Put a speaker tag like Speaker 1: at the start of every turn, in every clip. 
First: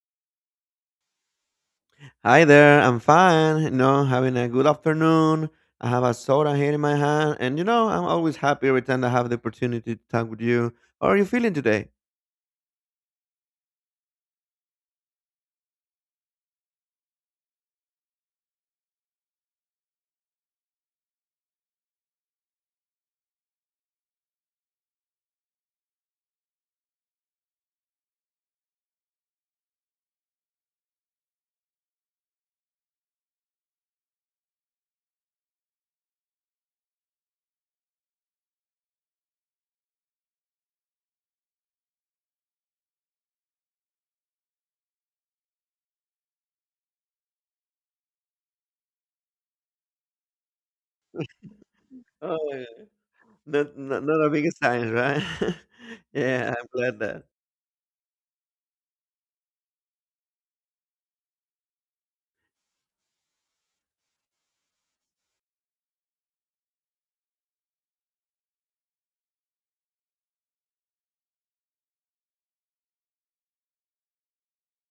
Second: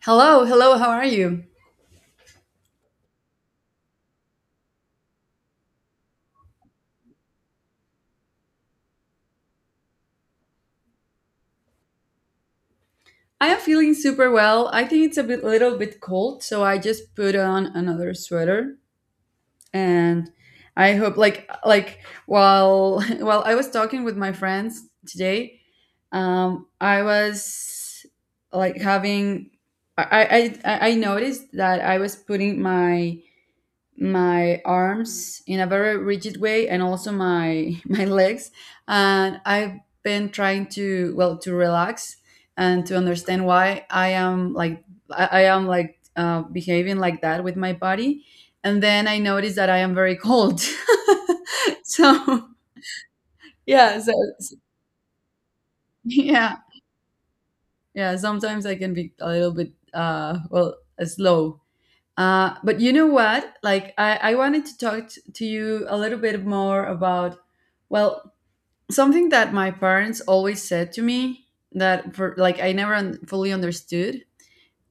Speaker 1: Hello, hello, how are you?
Speaker 2: Hi there, I'm fine. You know, having a good afternoon. I have a soda here in my hand, and you know, I'm always happy every time I have the opportunity to talk with you. How are you feeling today?
Speaker 1: I am feeling super well. I think it's little bit cold, so I just put on another sweater and I hope like while while I was talking with my friends today, I was like having I I noticed that I was putting my arms in a very rigid way and also my my legs and I've been trying to, well, to relax and to understand why I am like behaving like that with my body. And then I noticed that I am very cold.
Speaker 2: Oh,
Speaker 1: So,
Speaker 2: yeah. not,
Speaker 1: yeah.
Speaker 2: not,
Speaker 1: So
Speaker 2: not a big sign, right? Yeah,
Speaker 1: yeah,
Speaker 2: I'm glad that.
Speaker 1: yeah, sometimes I can be a little bit well, slow. But you know what? Like, I wanted to talk to you a little bit more about, well, something that my parents always said to me, that, for, like, I never fully understood.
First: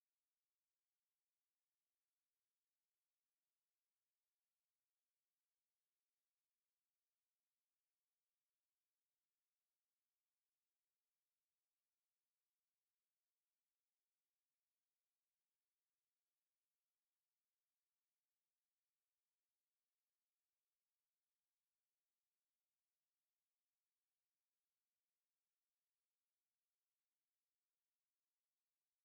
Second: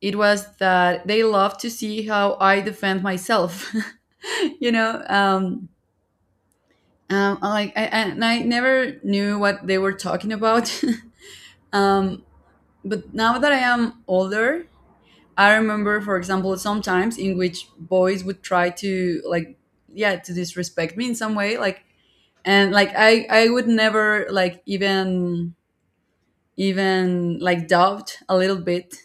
Speaker 1: It was that they love to see how I defend myself. You know, like, and I never knew what they were talking about. um, but now that I am older, I remember, for example, sometimes in which boys would try to, like, yeah, to disrespect me in some way, like, and like I would never like even like doubt a little bit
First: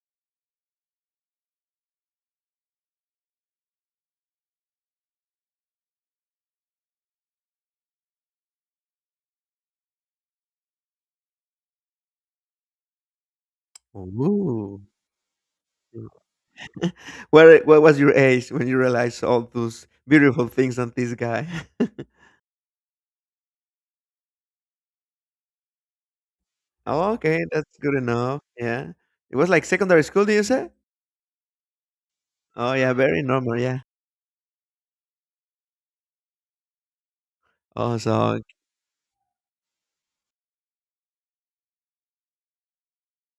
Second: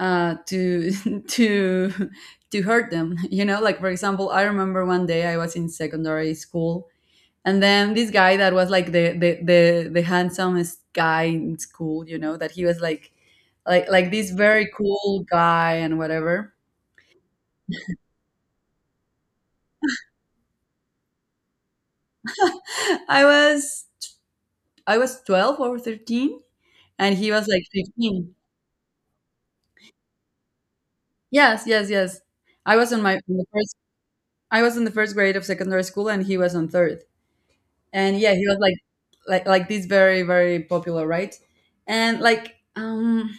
Speaker 1: to, to, to hurt them. You know, like, for example, I remember one day I was in secondary school, and then this guy that was like the handsomest guy in school, you know, that he was like, this very
Speaker 2: Ooh.
Speaker 1: cool guy and whatever.
Speaker 2: What was your age when you realized all those beautiful things on this guy?
Speaker 1: I was I was 12 or 13,
Speaker 2: Oh,
Speaker 1: and he
Speaker 2: okay,
Speaker 1: was like
Speaker 2: that's good
Speaker 1: 15.
Speaker 2: enough. Yeah. It was like secondary school, do you say?
Speaker 1: Yes, yes, yes.
Speaker 2: Oh,
Speaker 1: I was
Speaker 2: yeah,
Speaker 1: on my
Speaker 2: very
Speaker 1: in the
Speaker 2: normal.
Speaker 1: first
Speaker 2: Yeah.
Speaker 1: I was in the first grade of secondary school, and he was on third.
Speaker 2: Oh,
Speaker 1: And yeah,
Speaker 2: so.
Speaker 1: he was like this very, very popular, right? And like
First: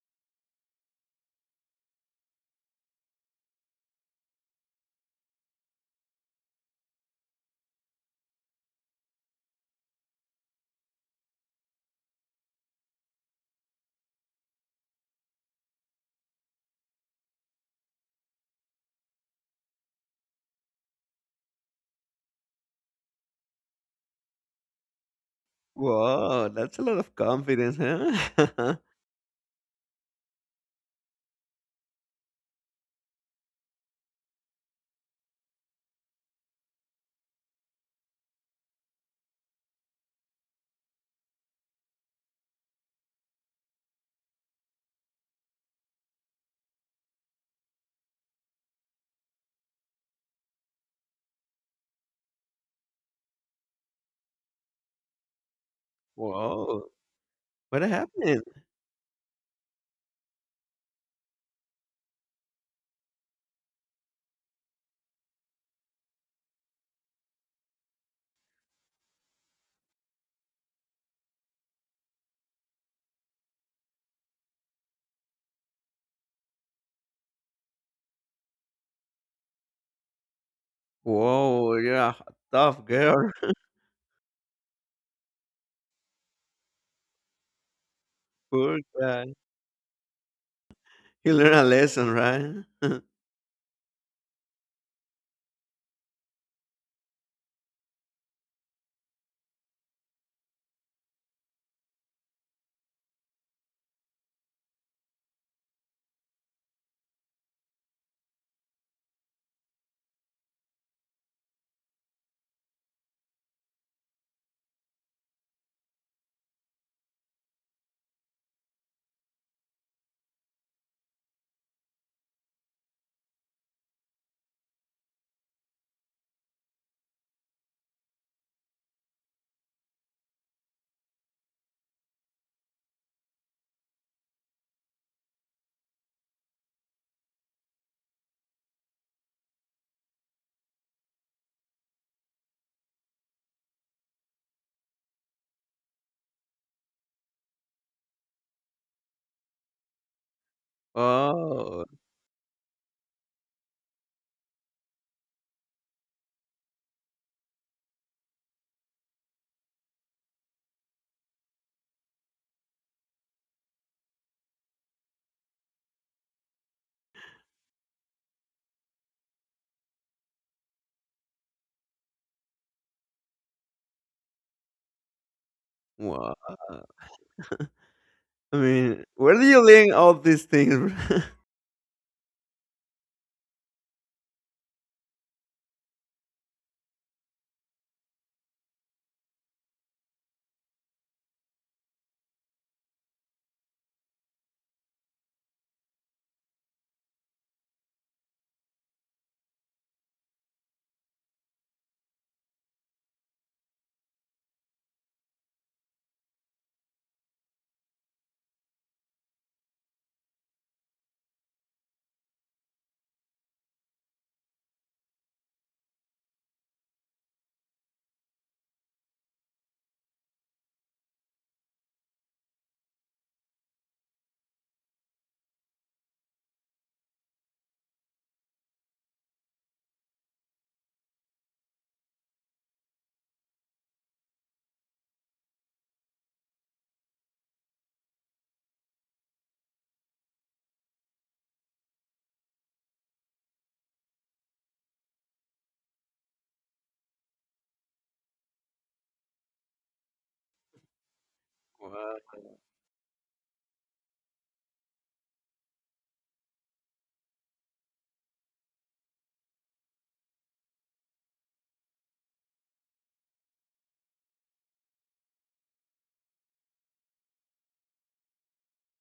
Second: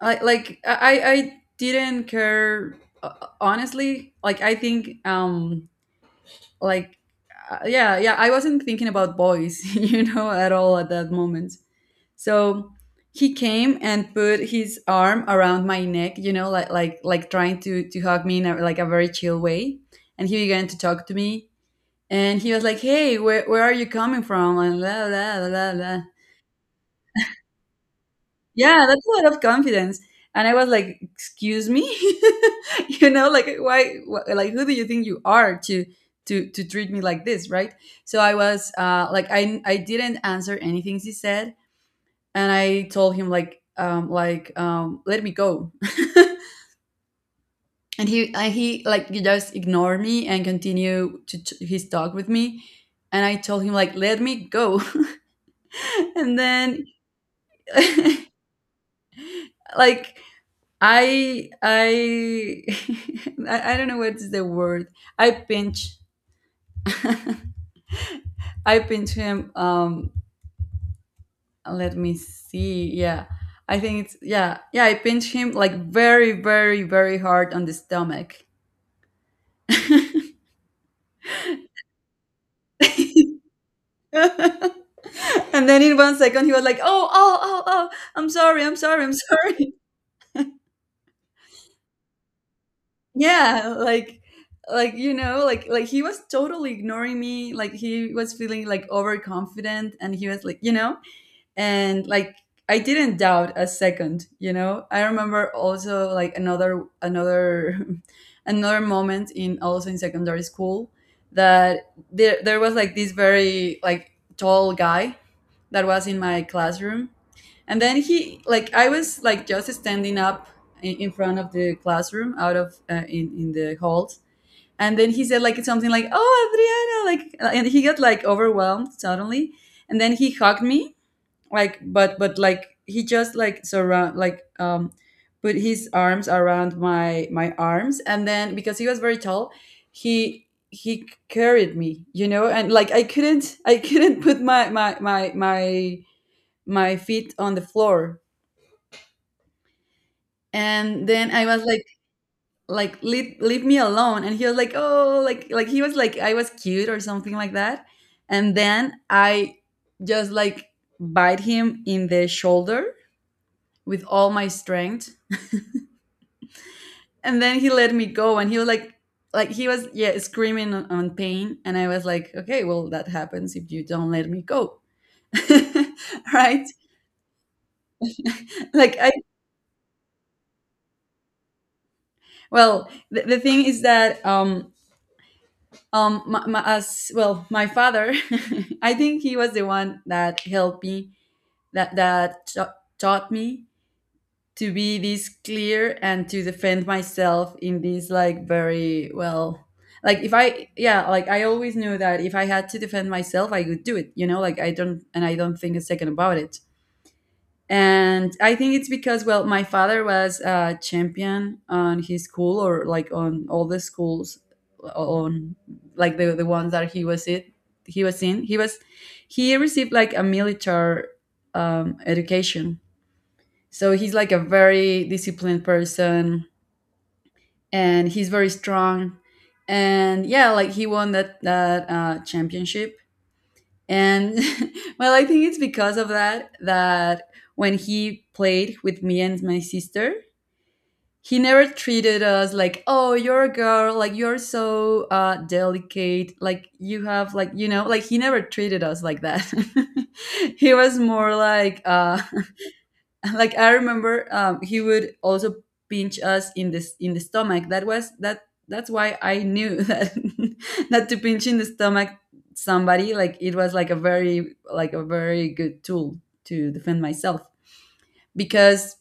Speaker 1: like I didn't care, uh, honestly. Like, I think like yeah, yeah, I wasn't thinking about boys, you know, at all at that moment. So he came and put his arm around my neck, you know, like, like trying to hug me like, a very chill way. And he began to talk to me, and he was like, "Hey, where are you coming from?" And la la la la, blah.
Speaker 2: Wow, that's a lot of confidence, huh?
Speaker 1: Yeah, that's a lot of confidence. And I was like, "Excuse me," you know, like, like, who do you think you are to treat me like this, right? So I was like, I didn't answer anything he said, and I told him, like, let me go. And he and he like he just ignored me and continued to his talk with me, and I told him, like, let me go. And
Speaker 2: Wow,
Speaker 1: then
Speaker 2: what happened?
Speaker 1: like, I I don't know what's the word. I pinch. I pinch him, let me see. Yeah. I think it's, yeah. Yeah, I pinch him, like, very, very, very hard on the stomach.
Speaker 2: Wow, yeah, tough girl.
Speaker 1: And then, in one second, he was like, "Oh, oh, oh, oh! I'm sorry, I'm
Speaker 2: Poor
Speaker 1: sorry, I'm
Speaker 2: guy.
Speaker 1: sorry."
Speaker 2: He learned a lesson, right?
Speaker 1: Yeah, like, like he was totally ignoring me. Like, he was feeling like overconfident, and he was like, and like, I didn't doubt a second. You know, I remember also, like, another another another moment, in, also in secondary school, that there was, like, this very, like, tall guy that was in my classroom. And then he like I was, like, just standing up in front of the classroom out of, in the halls. And then he said, like, something like, "Oh, Adriana," like, and he got like overwhelmed suddenly, and then he hugged me, like, but like he just like surround, put his arms around my arms. And then, because he was very tall, he carried me, you know. And like, I couldn't put my feet on the floor. And then I was like
Speaker 2: Oh,
Speaker 1: like leave, leave me alone. And he was like, "Oh," like, he was like I was cute or something like that. And then I just, like, bite him in the shoulder with all my strength. And then he let me go, and he was like, he was, yeah, screaming on, pain. And I was like, okay, well, that happens if you don't let me go.
Speaker 2: wow.
Speaker 1: Right?
Speaker 2: I
Speaker 1: Like,
Speaker 2: mean,
Speaker 1: I,
Speaker 2: where do you learn all these things?
Speaker 1: well, the thing is that, as well, my father, I think he was the one that helped me, taught me to be this clear and to defend myself in this, like, very well. Like, if I yeah like, I always knew that if I had to defend myself, I could do it, you know. Like, I don't think a second about it. And I think it's because, well, my father was a champion on his school, or like on all the schools, on, like, the ones that he was He received like a military, education. So he's like a very disciplined person, and he's very strong. And yeah, like, he won that, championship. And well, I think it's because of that, when he played with me and my sister, he never treated us like, "Oh, you're a girl, like, you're so delicate, like you have like, like, he never treated us like that." He was more like,
Speaker 2: Wow.
Speaker 1: like, I remember, he would also pinch us in this in the stomach. That was that That's why I knew that, to pinch in the stomach somebody, like, it was like a very, like a very good tool to defend myself. Because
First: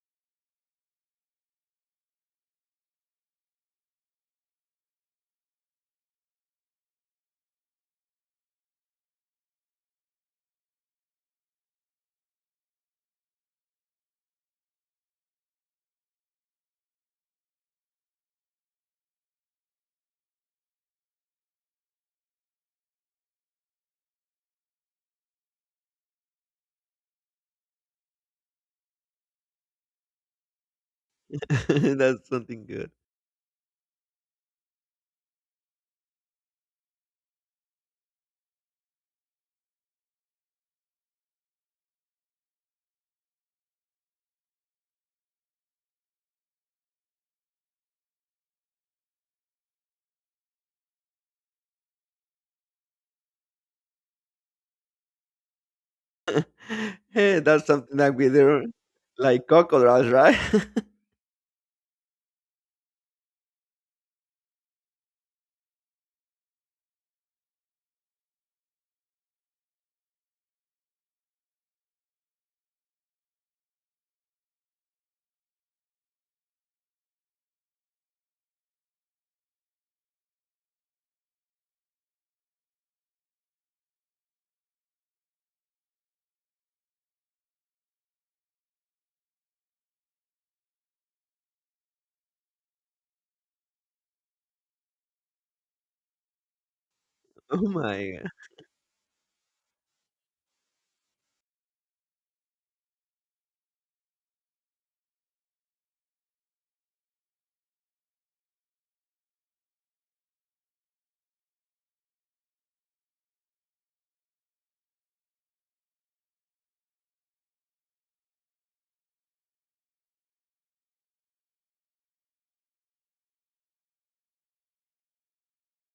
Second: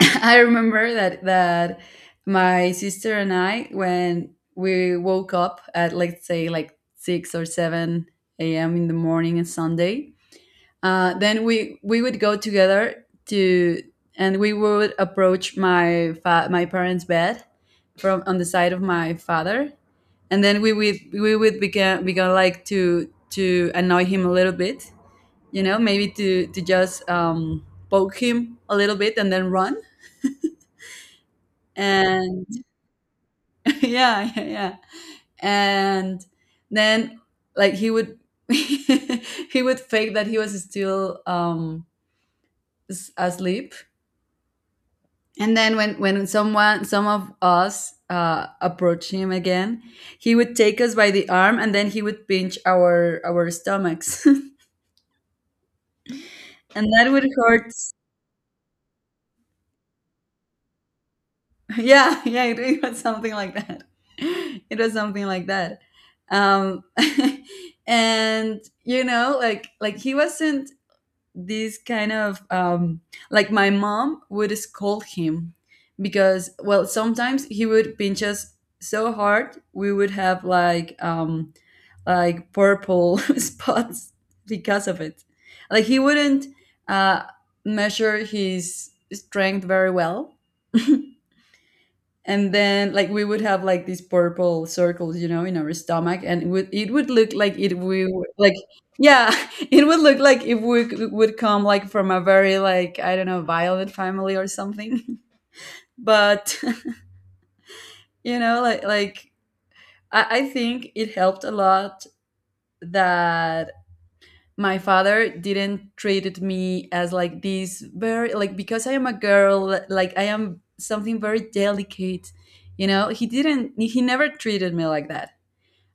Speaker 1: I remember that my sister and I, when we woke up at, let's say, like, 6 or 7 a.m. in the morning on Sunday, then we would go together to, and we would approach my parents' bed from on the side of my father. And then we would begin began, like, to annoy him a little bit, you know, maybe to just poke him a little bit and then run.
Speaker 2: That's
Speaker 1: And
Speaker 2: something good.
Speaker 1: yeah, yeah, yeah, and then, like, he would he would fake that he was still asleep. And then when some of us, approach him again, he would take us by the arm, and then he would pinch our stomachs, and that would
Speaker 2: Hey, that's
Speaker 1: hurt.
Speaker 2: something that we do, like crocodiles, right?
Speaker 1: Yeah, yeah, it was something like that. It was something like that. Um, and you know, like, he wasn't this kind of, like, my mom would scold him because, well, sometimes he would pinch us so hard we would have, like, like, purple spots because of it. Like, he wouldn't, uh, measure his strength very well. And then, like, we would have, like, these purple circles, in our stomach, and it would look like
Speaker 2: Oh
Speaker 1: it we
Speaker 2: my God.
Speaker 1: like, yeah, it would look like, if we would come like from a very, like, I don't know, violent family or something. But you know, like, I think it helped a lot, that my father didn't treated me as like this very, like, because I am a girl, like I am something very delicate, you know. He didn't he never treated me like that.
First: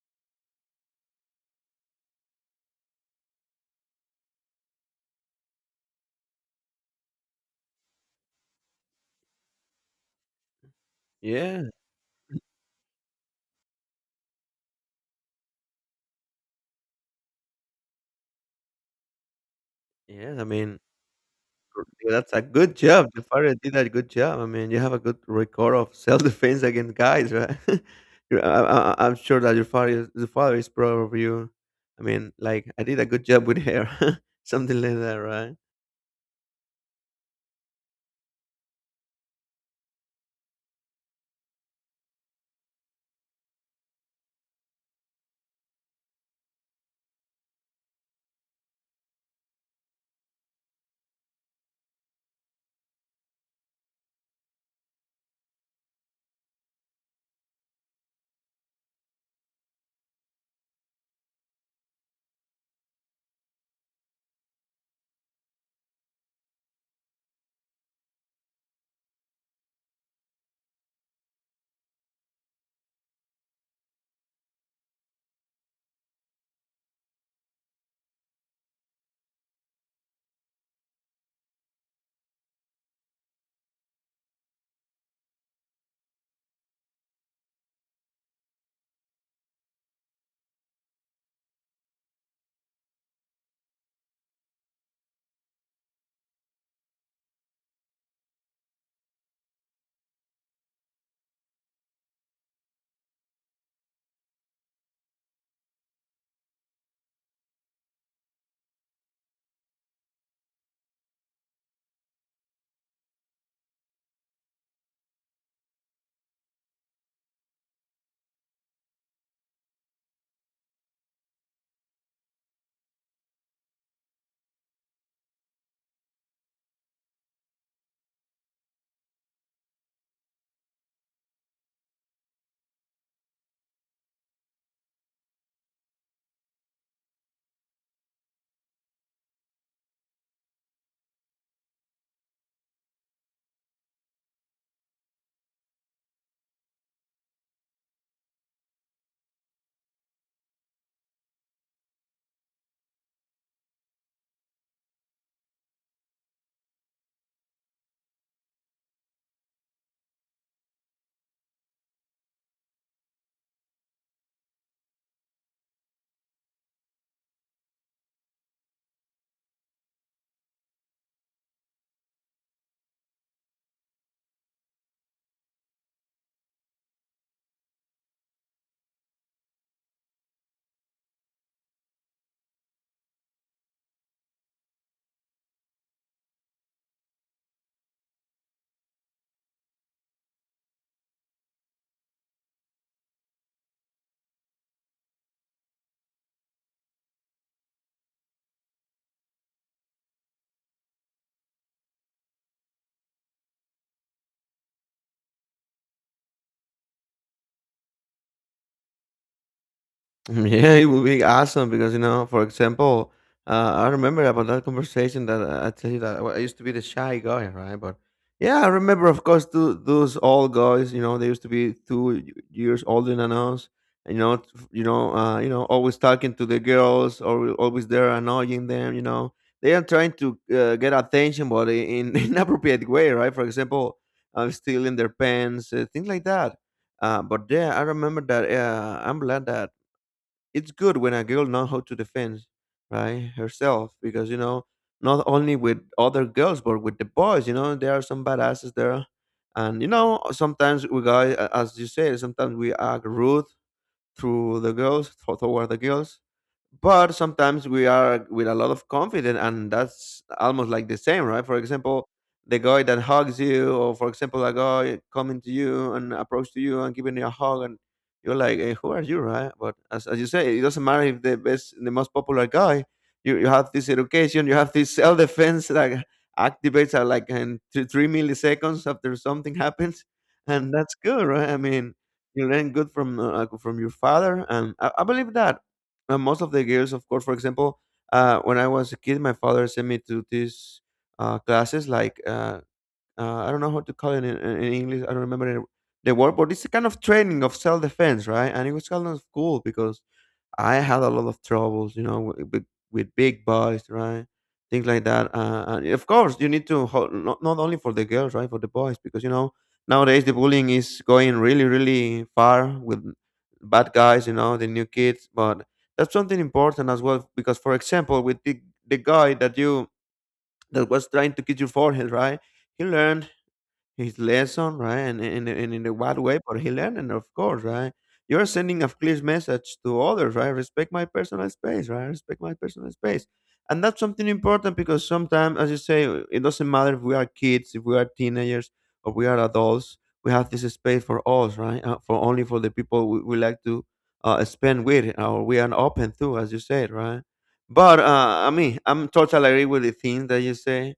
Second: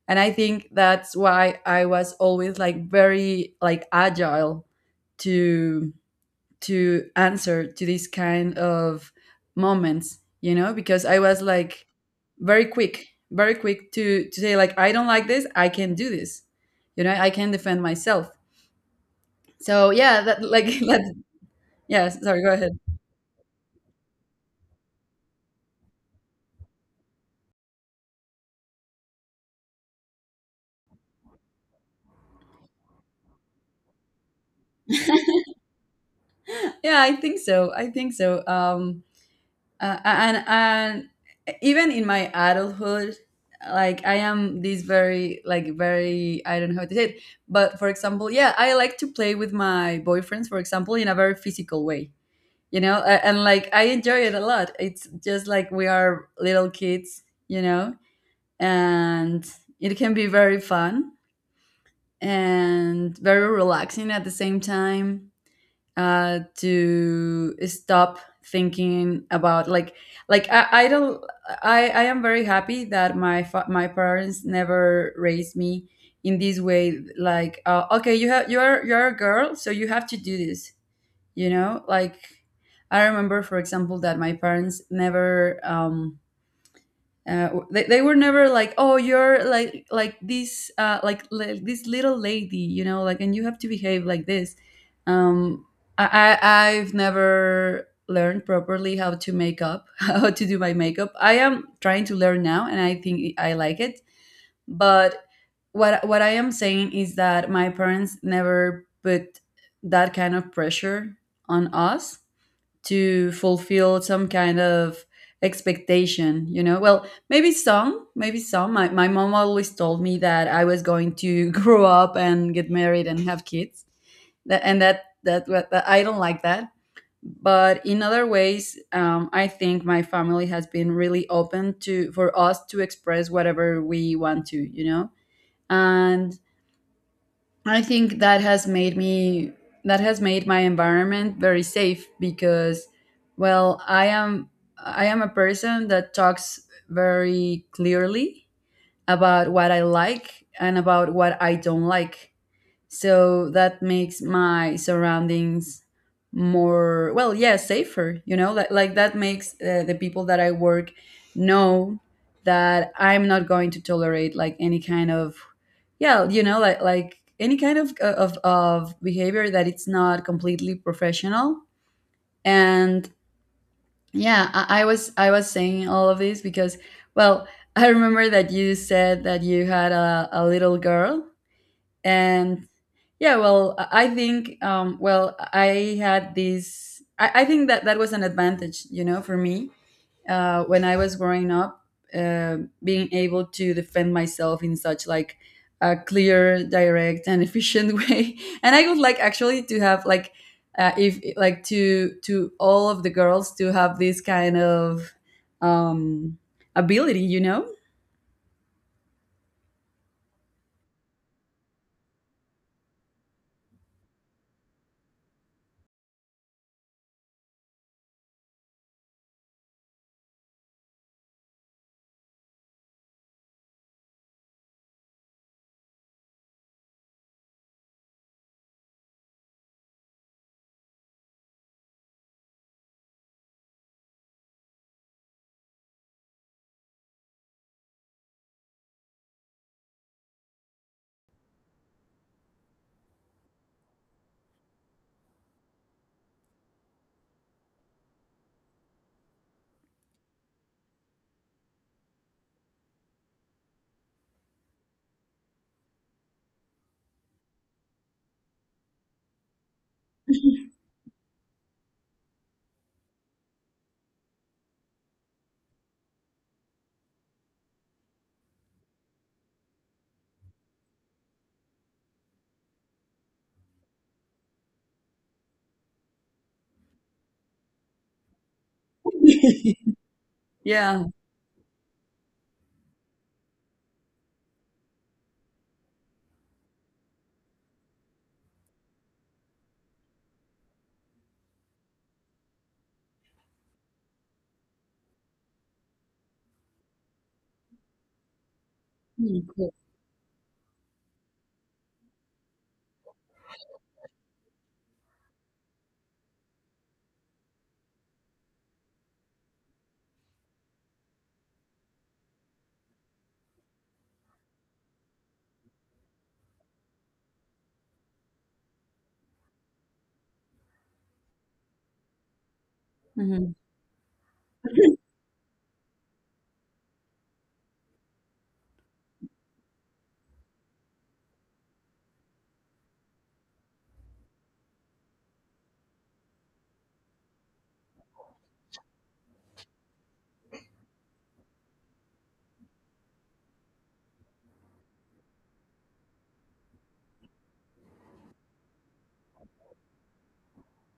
Speaker 1: And I think that's why I was always, like, very, like, agile to answer to these kind of moments, you know, because I was
Speaker 2: Yeah,
Speaker 1: like very quick, very quick, to say, like, I don't like this, I can do this, you know, I can defend myself. So yeah,
Speaker 2: yeah.
Speaker 1: that,
Speaker 2: I
Speaker 1: like,
Speaker 2: mean,
Speaker 1: that, yes,
Speaker 2: that's
Speaker 1: sorry,
Speaker 2: a
Speaker 1: go
Speaker 2: good
Speaker 1: ahead.
Speaker 2: job. Jafari did a good job. I mean, you have a good record of self-defense against guys, right? I am sure that the father is proud of you. I mean, like I did a good job with her, something like that, right?
Speaker 1: Yeah, I think so, and even in my adulthood, like, I am this very, like, very, I don't know how to say it, but, for example, yeah, I like to play with my boyfriends, for example, in a very physical way, you know. And like, I enjoy it a lot. It's just like we are little kids, you know, and it can be very fun and very relaxing at the same time, to stop thinking about, like, I don't. I am very happy that my parents never raised me in this way. Like, okay, you have, you're a girl, so you have to do this, you know, like, I remember, for example, that my parents never They were never like, "Oh, you're like this like this little lady, you know, like, and you have to behave like this." Um, I, I i've never learned properly how to make up how to do my makeup. I am trying to learn now and I think I like it. But what I am saying is that my parents never put that kind of pressure on us to fulfill some kind of expectation, you know. Well, maybe some my mom always told me that I was going to grow up and get married and have kids. And that I don't like that. But in other ways, I think my family has been really open to, for us to express whatever we want to, you know. And I think that has made me, that has made my environment very safe, because, well, I am a person that talks very clearly about what I like and about what I don't like. So that makes my surroundings more, well, yeah, safer, you know, like that makes the people that I work know that I'm not going to tolerate like any kind of, yeah, you know, like any kind of of behavior that it's not completely professional. And, yeah, I was saying all of this because, well, I remember that you said that you had a little girl. And yeah, well, I think, well, I had this. I think that that was an advantage, you know, for me when I was growing up, uh, being able to defend myself in such like a clear, direct, and efficient way. And I would like actually to have like, if like to all of the girls to have this kind of um, ability, you know?
Speaker 2: Mm, yeah, it would be awesome because you know, for example, I remember about that conversation that I tell you that, well, I used to be the shy guy, right? But yeah, I remember, of course, those old guys. You know, they used to be two years older than us. You know, always talking to the girls, or always there annoying them. You know, they are trying to get attention, but in inappropriate way, right? For example, stealing their pants, things like that. But yeah, I remember that. I'm glad that it's good when a girl know how to defend, right, herself, because you know, not only with other girls but with the boys, you know, there are some badasses there. And you know, sometimes we guys, as you say, sometimes we act rude through the girls tho- toward the girls. But sometimes we are with a lot of confidence, and that's almost like the same, right? For example, the guy that hugs you, or for example, a guy coming to you and approach to you and giving you a hug, and you're like, hey, who are you, right? But as you say, it doesn't matter if the best, the most popular guy, you have this education, you have this self-defense that activates at like in 2, 3 milliseconds after something happens. And that's
Speaker 1: Yeah.
Speaker 2: good, right? I mean, you learn good from your father, and I believe that, most of the girls, of course, for example, when I was a kid, my father sent me to these classes, like, I don't know how to call it in, in English. I don't remember the word, but it's a kind of training of self defense, right? And it was kind of
Speaker 1: Mm,
Speaker 2: cool
Speaker 1: cool.
Speaker 2: because I had a lot of troubles, you know, with big boys, right? Things like that. And of course, you need to not only for the girls, right, for the boys, because you know, nowadays the bullying is going really, really far with bad guys, you know, the new kids. But that's something important as well, because for example, with the guy that you, that was trying to kiss your forehead, right? He learned
Speaker 1: Mhm.
Speaker 2: his lesson, right? And in a what way? But he learned, and of course, right? You're sending a clear message to others, right? Respect my personal space, right? Respect my personal space, and that's something important because sometimes, as you say, it doesn't matter if we are kids, if we are teenagers, or we are adults. We have this space for us, right? For only for the people we like to spend with, or we are open to, as you said, right? But I mean, I'm totally agree with the things that you say,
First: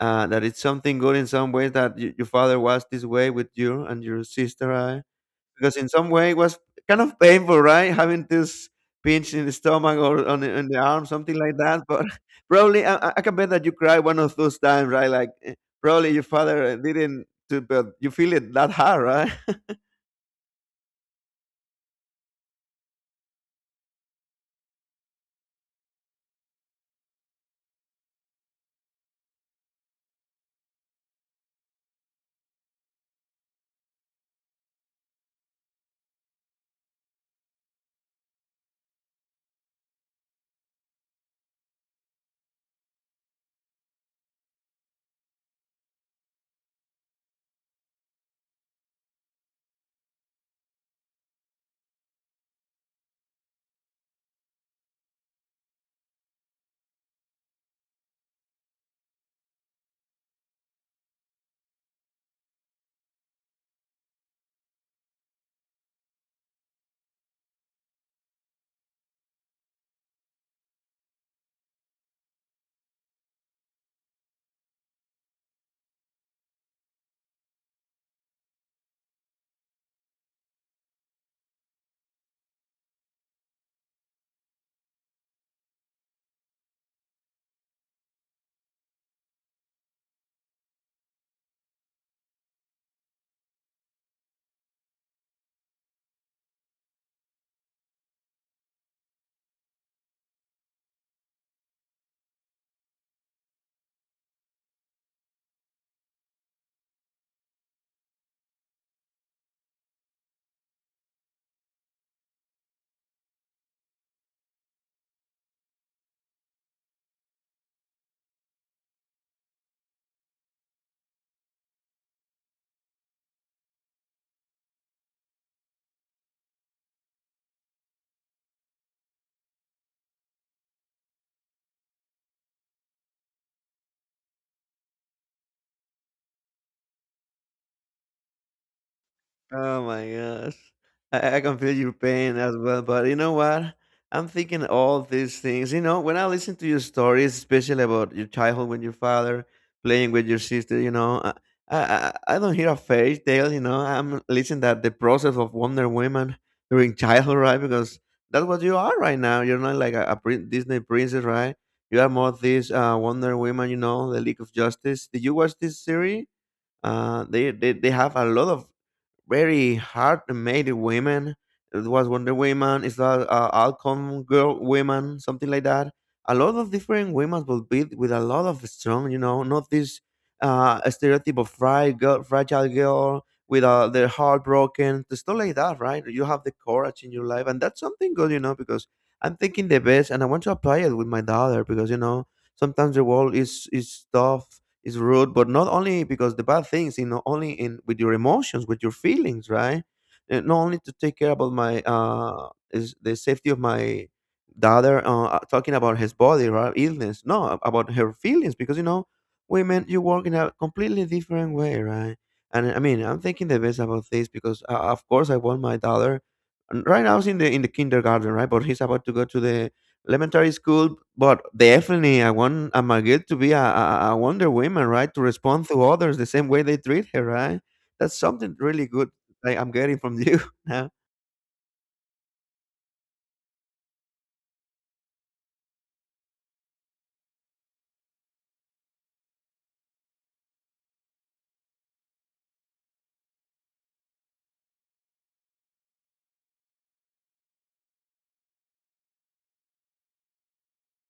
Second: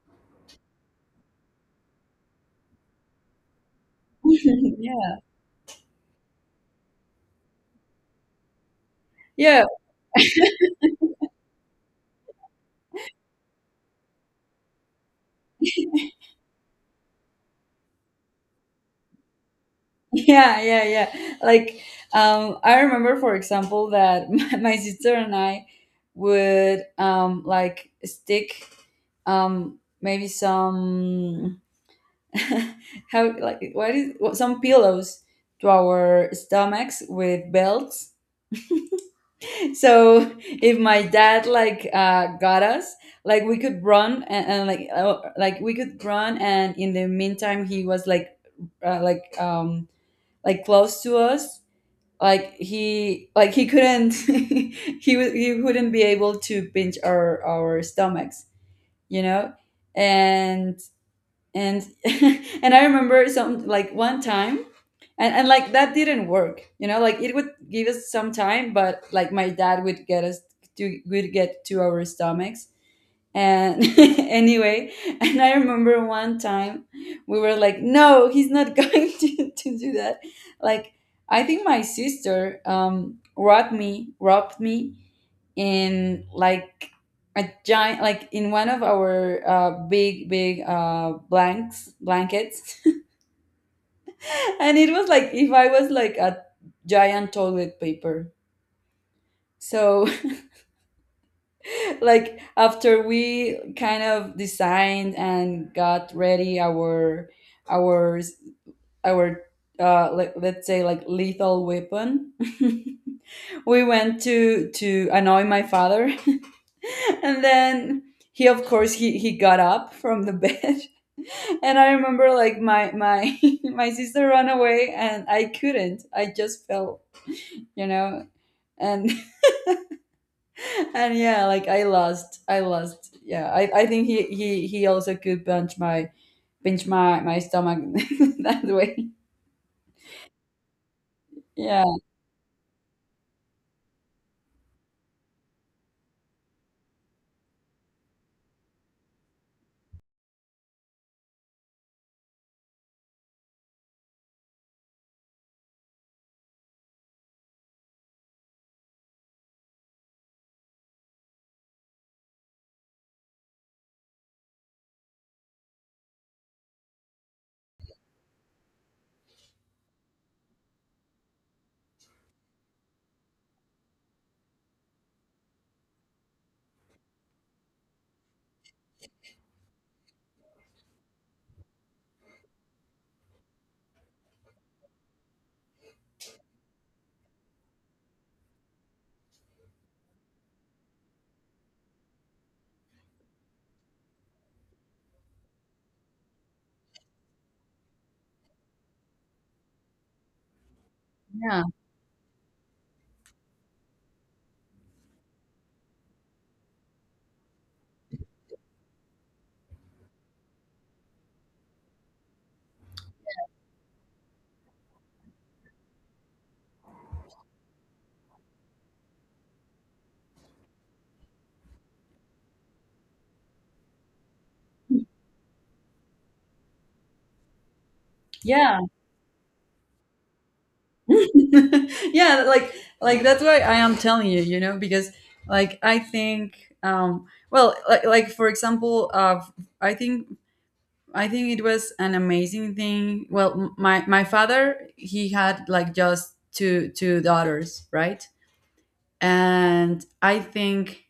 Speaker 2: that it's something good in some ways that your father was this way with you and your sister, right?
Speaker 1: Yeah.
Speaker 2: Because in some way it was kind of painful, right? Having this pinch in the
Speaker 1: Yeah,
Speaker 2: stomach or on the arm, something like that. But probably I can bet that you cried one of those times, right? Like, probably your father, didn't, do, but you feel it that hard, right?
Speaker 1: yeah, yeah, yeah, like, I remember for example that my sister and I would like stick, maybe some, how like, what is what, some pillows to our stomachs with belts. So if my dad like got us, like we could run, and like we could run, and in the meantime he was like, like, like, close to us, like he, couldn't he wouldn't be able to pinch our stomachs, you know. and and and I remember some, like, one time. And like, that didn't work, you know, like it would give us some time, but like, my dad would get us to, would get to our stomachs, and anyway, and I remember one time we were like, "No, he's not going to do that." Like, I think my sister, robbed me in, like, a giant, like in one of our big, big, blankets. And it was like if I was like a giant toilet paper. So like, after we kind of designed and got ready our, our our like, let's say, like, lethal weapon, we went to annoy my father. And then, he, of course, he got up from the bed. And I remember, like, my my sister ran away, and I couldn't I just fell, you know. and and, yeah, like, I lost, yeah, I think he also could punch my pinch my stomach that way.
Speaker 2: Oh my gosh. I can feel
Speaker 1: Yeah,
Speaker 2: your pain as well. But you know what? I'm thinking all these things. You know, when I listen to your stories, especially about your childhood with your father, playing with your sister, you know, I don't hear a fairy tale. You know, I'm listening that the process of Wonder Woman during childhood, right? Because that's what you are right now. You're not like a Disney princess, right? You are more this Wonder Woman, you know, the League of Justice. Did you watch this series? They have a lot of very hard made women. It was Wonder Woman. It's that Alcon Girl Women, something like that. A lot of different women will be with a lot of strong, you know, not this stereotype of fry girl, fragile girl with their heart broken, the stuff like that, right? You have the courage in your life, and that's something good, you know, because I'm thinking the best, and I want to apply it with my daughter because you know, sometimes the world is tough, is rude, but not only because the bad things, you know, only in with your emotions, with your feelings, right? And not only to take care about
Speaker 1: yeah,
Speaker 2: my is the safety of my daughter, talking about his body, right, illness, no, about her feelings, because you know, women, you work in a completely different way, right? And I mean, I'm thinking the best about this because, of course, I want my daughter, and right now he's in the kindergarten, right? But he's about to go to the elementary school. But definitely I want a Margit to be a Wonder Woman, right? To respond to others the same way they treat her, right? That's something
Speaker 1: yeah,
Speaker 2: really good I'm getting from you now.
Speaker 1: yeah, like that's why I am telling you, you know, because, like, I think, well, like, for example, i think I think it was an amazing thing. Well, my father, he had like just two daughters, right? And I think,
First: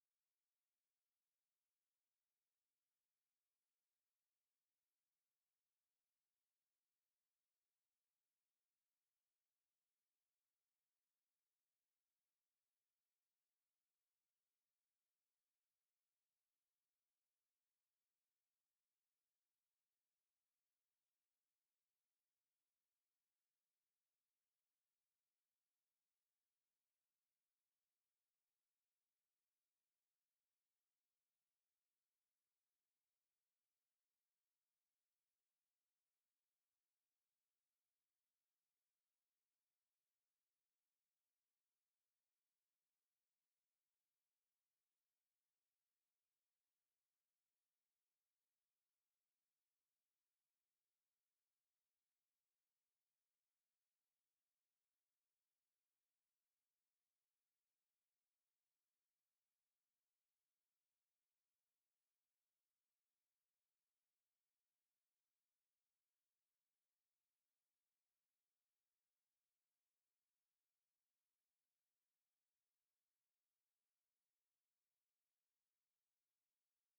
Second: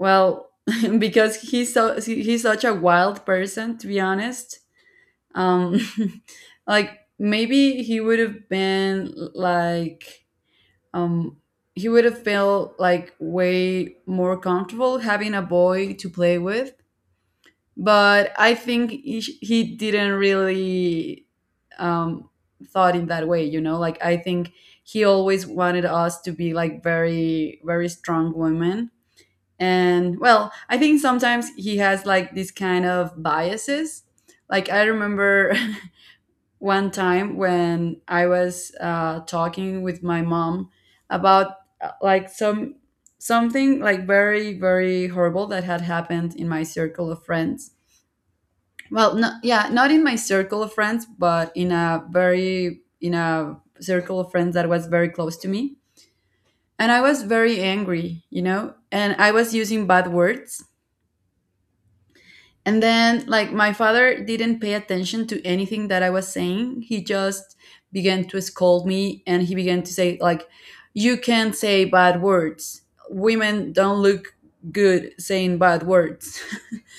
Speaker 1: well, because he's such a wild person, to be honest. Um, like, maybe he would have been like, um he would have felt like way more comfortable having a boy to play with, but I think he didn't really, um thought in that way, you know? Like, I think he always wanted us to be like very, very strong women. And, well, I think sometimes he has like this kind of biases. Like, I remember one time when I was talking with my mom about, like, something like very, very horrible that had happened in my circle of friends. Well, no, yeah, not in my circle of friends, but in a circle of friends that was very close to me. And I was very angry, you know, and I was using bad words. And then, like, my father didn't pay attention to anything that I was saying. He just began to scold me and he began to say, like, "You can't say bad words. Women don't look good saying bad words."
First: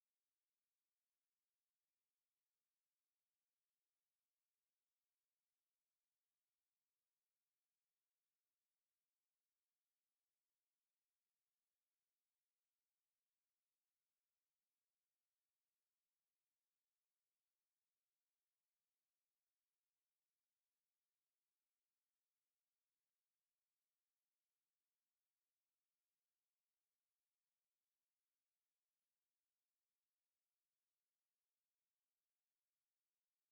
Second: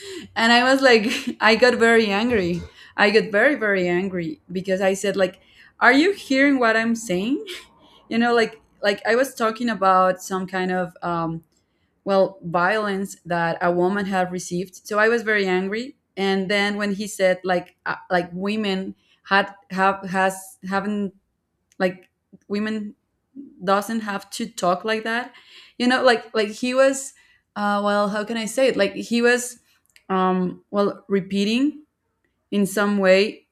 Speaker 1: And I was like, I got very angry. I got very, very angry because I said, like, "Are you hearing what I'm saying?" You know, like, I was talking about some kind of, well, violence that a woman had received. So I was very angry. And then when he said, like, like, women had, have, has, haven't, like, women doesn't have to talk like that, you know. He was, well, how can I say it, like he was, well, repeating in some way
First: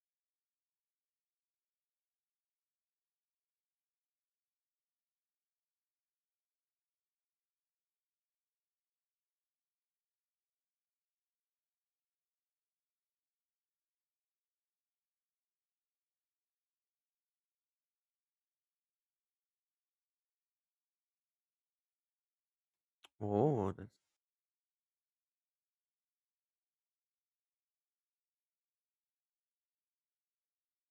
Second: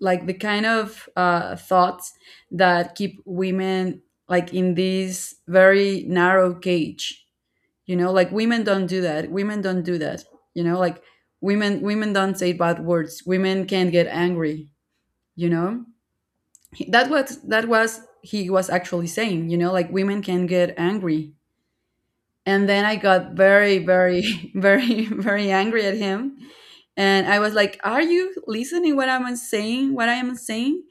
Speaker 1: like the kind of, thoughts that keep women like in this very narrow cage, you know. Like, women don't do that, women don't do that, you know, like, women don't say bad words, women can't get angry, you know. That was he was actually saying, you know, like, women can get angry. And then I got
Speaker 2: Oh,
Speaker 1: very,
Speaker 2: that's-
Speaker 1: very very, very angry at him. And I was like, "Are you listening what I'm saying, what I am saying?"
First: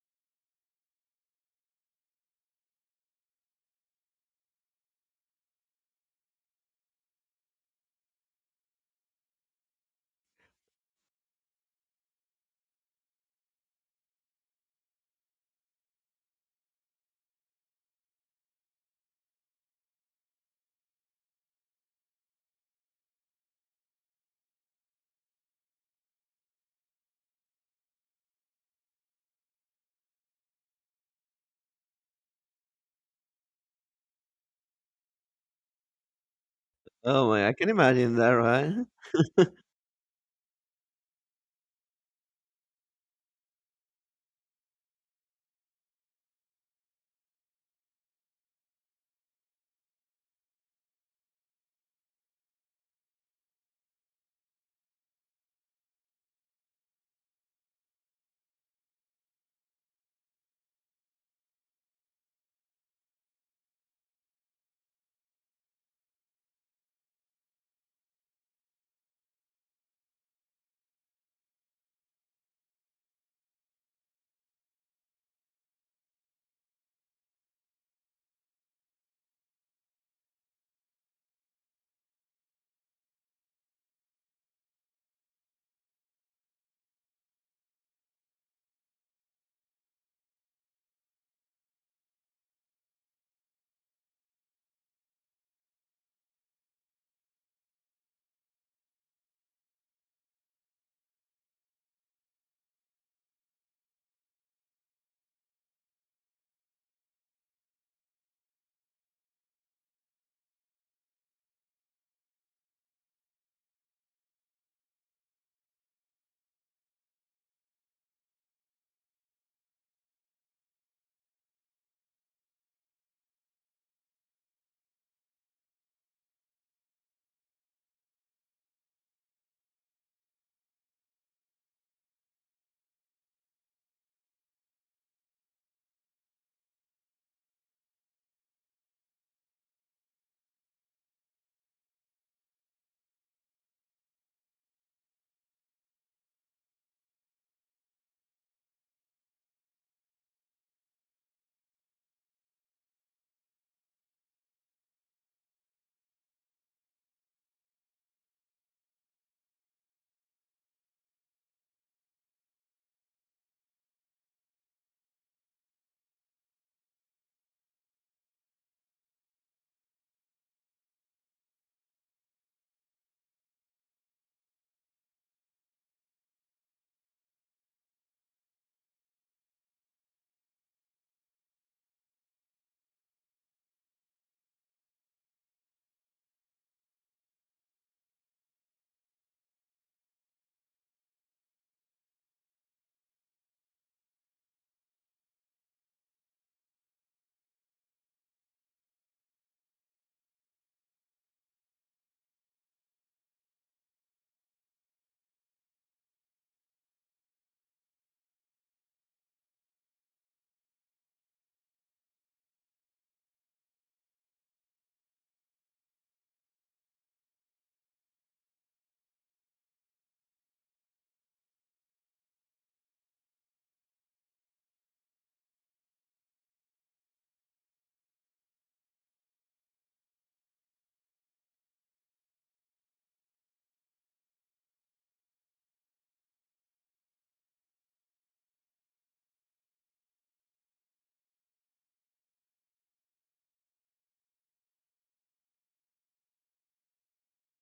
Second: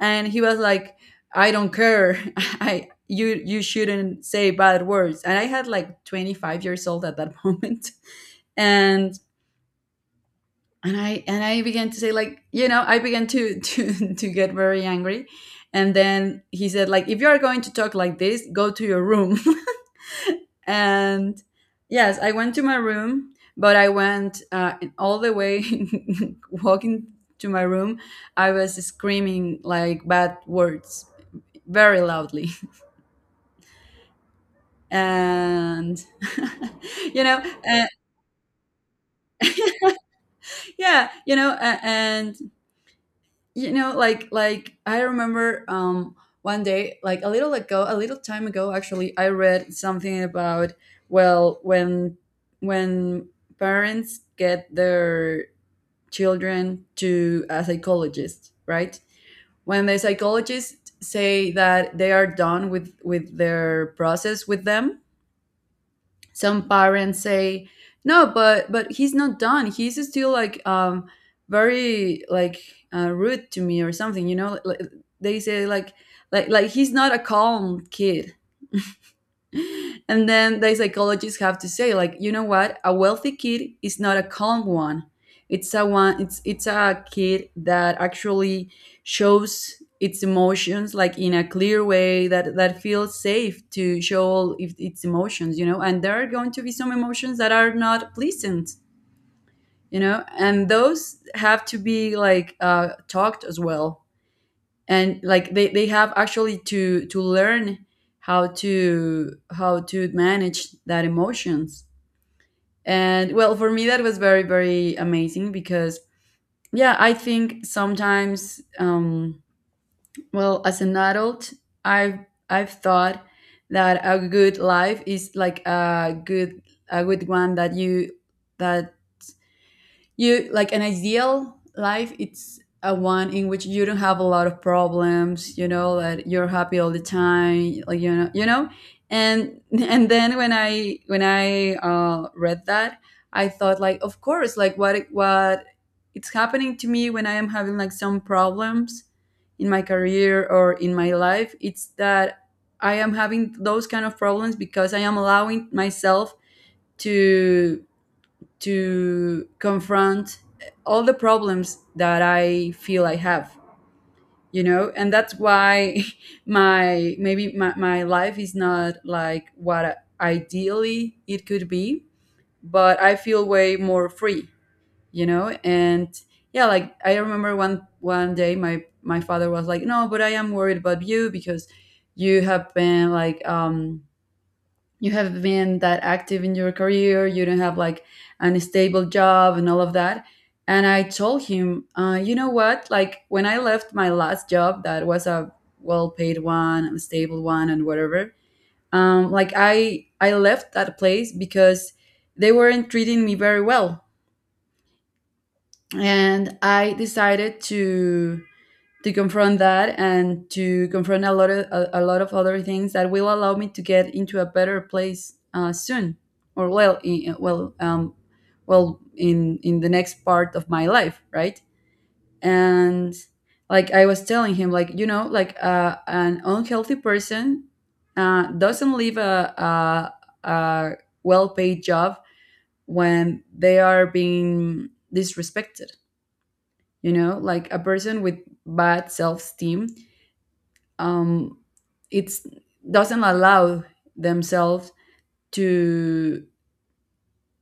Speaker 1: And he was like, "I don't care. I you you shouldn't say bad words." And I had like 25 years old at that moment. and and I began to say, like, you know, I began to to get very angry, and then he said, like, "If you are going to talk like this, go to your room." And yes, I went to my room, but I went all the way walking to my room. I was screaming like bad words very loudly. And you
Speaker 2: Oh
Speaker 1: know,
Speaker 2: my! I can
Speaker 1: uh,
Speaker 2: imagine that, right?
Speaker 1: yeah, you know. And you know, like I remember, one day, like a little ago, a little time ago actually, I read something about, well, when, when parents get their children to a psychologist, right? When the psychologists say that they are done with their process with them, some parents say, "No, but he's not done, he's still like, very, like, rude to me or something, you know, they say, like, he's not a calm kid." And then the psychologists have to say, like, "You know what, a wealthy kid is not a calm one. It's a one, it's a kid that actually shows its emotions, like, in a clear way, that feels safe to show all if its emotions, you know. And there are going to be some emotions that are not pleasant, you know, and those have to be like, talked as well. And like they have actually to learn how to manage that emotions." And, well, for me that was very, very amazing because, yeah, I think sometimes, well, as an adult i've I've thought that a good life is like a good, a good one, that you, that you, like, an ideal life, it's a one in which you don't have a lot of problems, you know, that you're happy all the time, like, you know, you know. And And then, when I read that, I thought, like, of course, like, what it's happening to me when I am having like some problems in my career or in my life, it's that I am having those kind of problems because I am allowing myself to to confront all the problems that I feel I have, you know? And that's why my maybe my life is not like what ideally it could be, but I feel way more free, you know? And yeah, like I remember one day my father was like, "No, but I am worried about you because you have been like you have been that active in your career. You don't have like an stable job and all of that." And I told him, you know what, like when I left my last job, that was a well-paid one and stable one and whatever. Like I left that place because they weren't treating me very well, and I decided to confront that and to confront a lot of a lot of other things that will allow me to get into a better place soon, or well in, well in the next part of my life, right? And like I was telling him, like, you know, like an unhealthy person doesn't leave a well-paid job when they are being disrespected, you know, like a person with bad self-esteem, um, it's doesn't allow themselves to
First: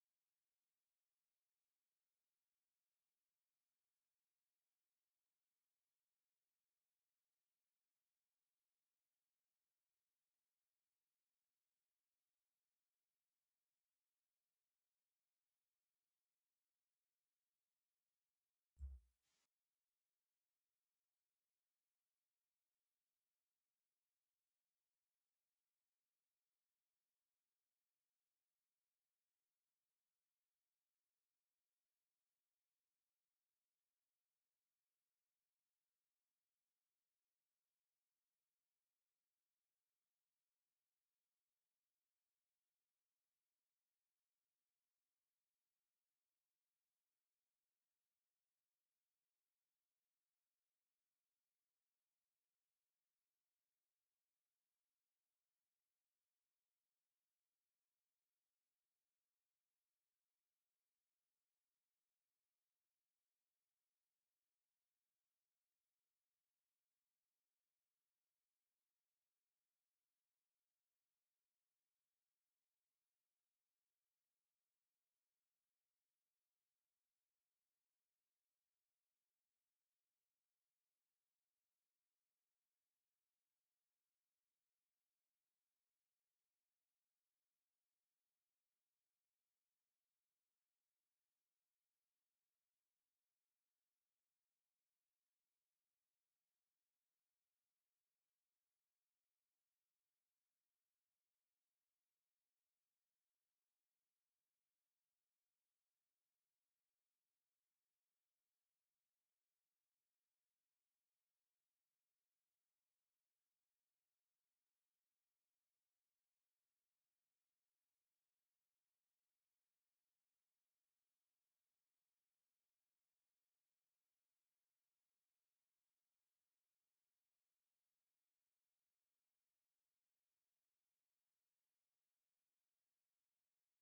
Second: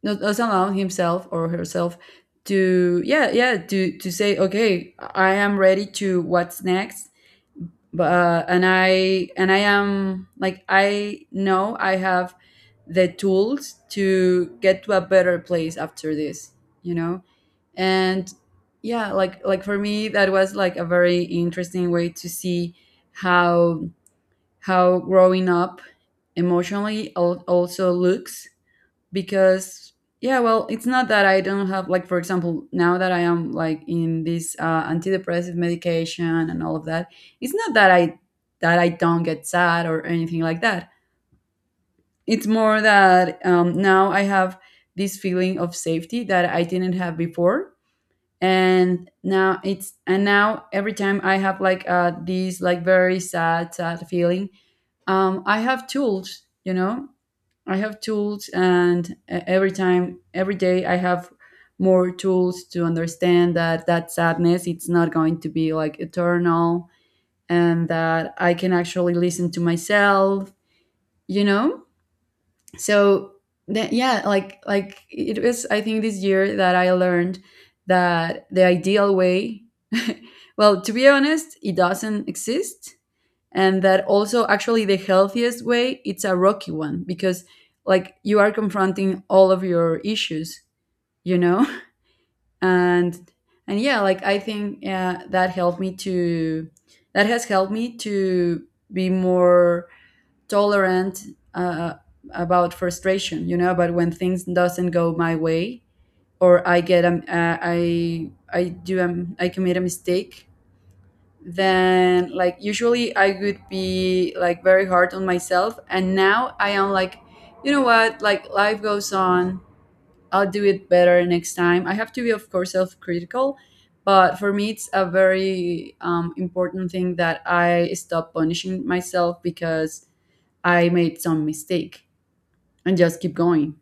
Speaker 1: doesn't allow himself or herself to, yeah, yeah, to say, okay, I am ready to what's next. But and I am like, I know I have the tools to get to a better place after this, you know. And yeah, like for me that was like a very interesting way to see how how growing up emotionally also looks, because, yeah, well, it's not that I don't have, like, for example, now that I am like in this antidepressive medication and all of that, it's not that I that I don't get sad or anything like that. It's more that, now I have this feeling of safety that I didn't have before. And now it's, and now every time I have like these like very sad feeling, I have tools, I have tools, and every time, every day, I have more tools to understand that that sadness it's not going to be like eternal, and that I can actually listen to myself, you know. So that, yeah, like it was. I think this year that I learned that the ideal way, well, to be honest, it doesn't exist, and that also actually the healthiest way it's a rocky one because like you are confronting all of your issues, you know. and and yeah, like I think that helped me to, that has helped me to be more tolerant uh, about frustration, you know, about when things doesn't go my way, or I get I do I commit a mistake. Then like usually I would be like very hard on myself, and now I am like, you know what, like life goes on. I'll do it better next time. I have to be, of course, self-critical, but for me it's a very important thing that I stop punishing myself because I made some mistake and just keep going.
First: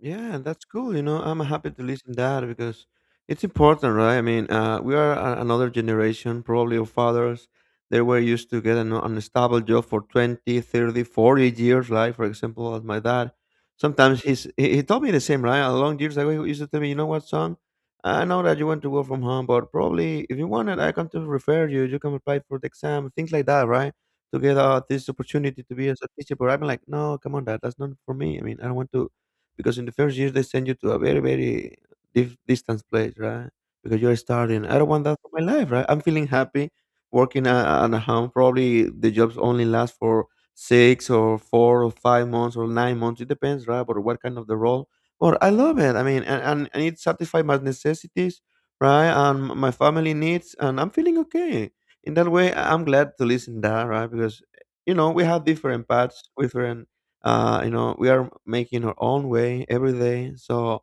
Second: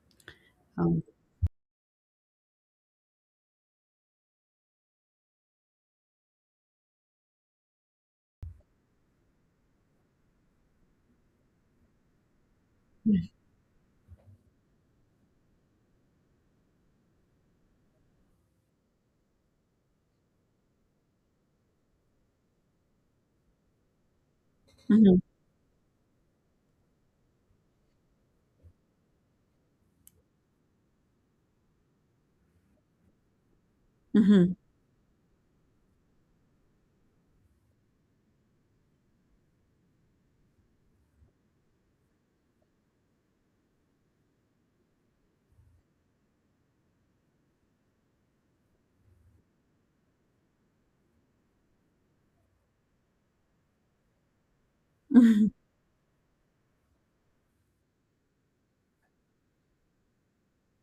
Speaker 2: Yeah, that's cool.
Speaker 1: um,
Speaker 2: You know, I'm happy to listen that because it's important, right? I mean, we are another generation, probably of fathers. They were used to get an stable job for 20, 30, 40 years, right? For example, as my dad, sometimes he told me the same, right? A long years ago, he used to tell me, you know what, son? I know that you want to work from home, but probably if you wanted, I can to refer you. You can apply for the exam, things like that, right? To get this
Speaker 1: mhm,
Speaker 2: opportunity to be as a teacher. But I'm like, no, come on, dad, that's not for me. I mean, I don't want to, because in the first years they send you to a very very distance place, right? Because you're
Speaker 1: mhm,
Speaker 2: starting, I don't want that for my life, right? I'm feeling happy working on a home. Probably the jobs only last for 6 or 4 or 5 months or 9 months. It depends, right, or what kind of the role. But I love it, I mean, and it satisfies my necessities, right, and my family needs, and I'm feeling okay in that way. I'm glad to listen that, right? Because you know, we have
Speaker 1: mhm.
Speaker 2: different paths, different, you know, we are making our own way every day. So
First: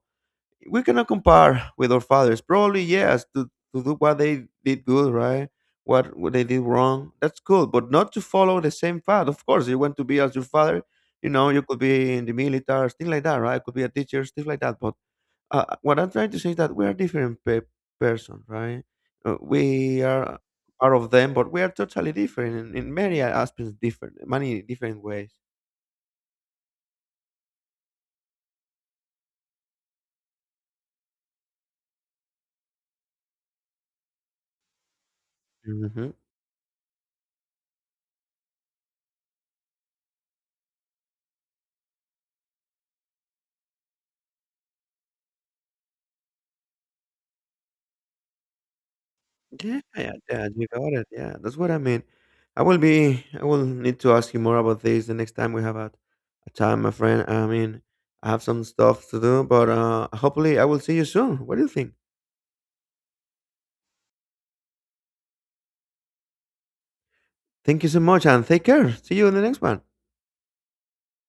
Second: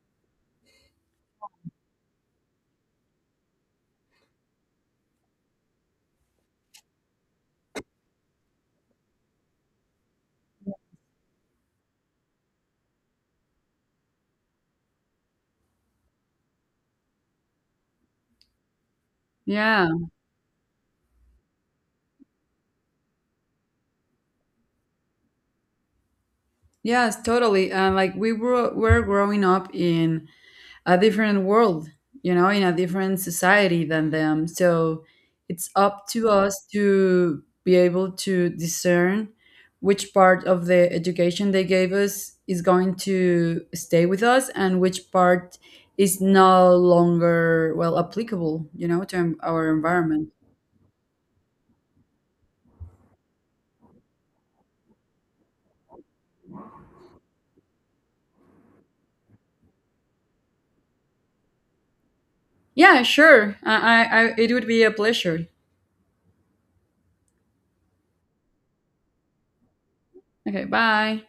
Speaker 2: we cannot compare with our fathers, probably yes, to do what they did good, right, what they did wrong. That's cool. But not to follow the same path. Of course you want to be as your father. You know, you could be in the military, things like that, right? Could be a teacher, things like that, but what I'm trying to say is that we are different person, right? Uh,
Speaker 1: Yeah.
Speaker 2: we are part of them, but we are totally different in many aspects, different, many different ways.
Speaker 1: Yes, totally. And like we were growing up in a different world, you know, in a different society than them. So it's up
Speaker 2: Mhm.
Speaker 1: to us to be able to discern which part of the education they gave us is going to stay with us and which part is no longer well applicable, you know, to our
Speaker 2: Yeah, yeah,
Speaker 1: environment.
Speaker 2: yeah, you got it. Yeah, that's what I mean. I will need to ask you more about this the next time we have a time, my friend. I mean, I have some stuff to do, but hopefully I will see you soon. What do you think?
Speaker 1: Yeah, sure. I it would be a pleasure.
Speaker 2: Thank you so much and take care. See you in the next one.
Speaker 1: Okay, bye.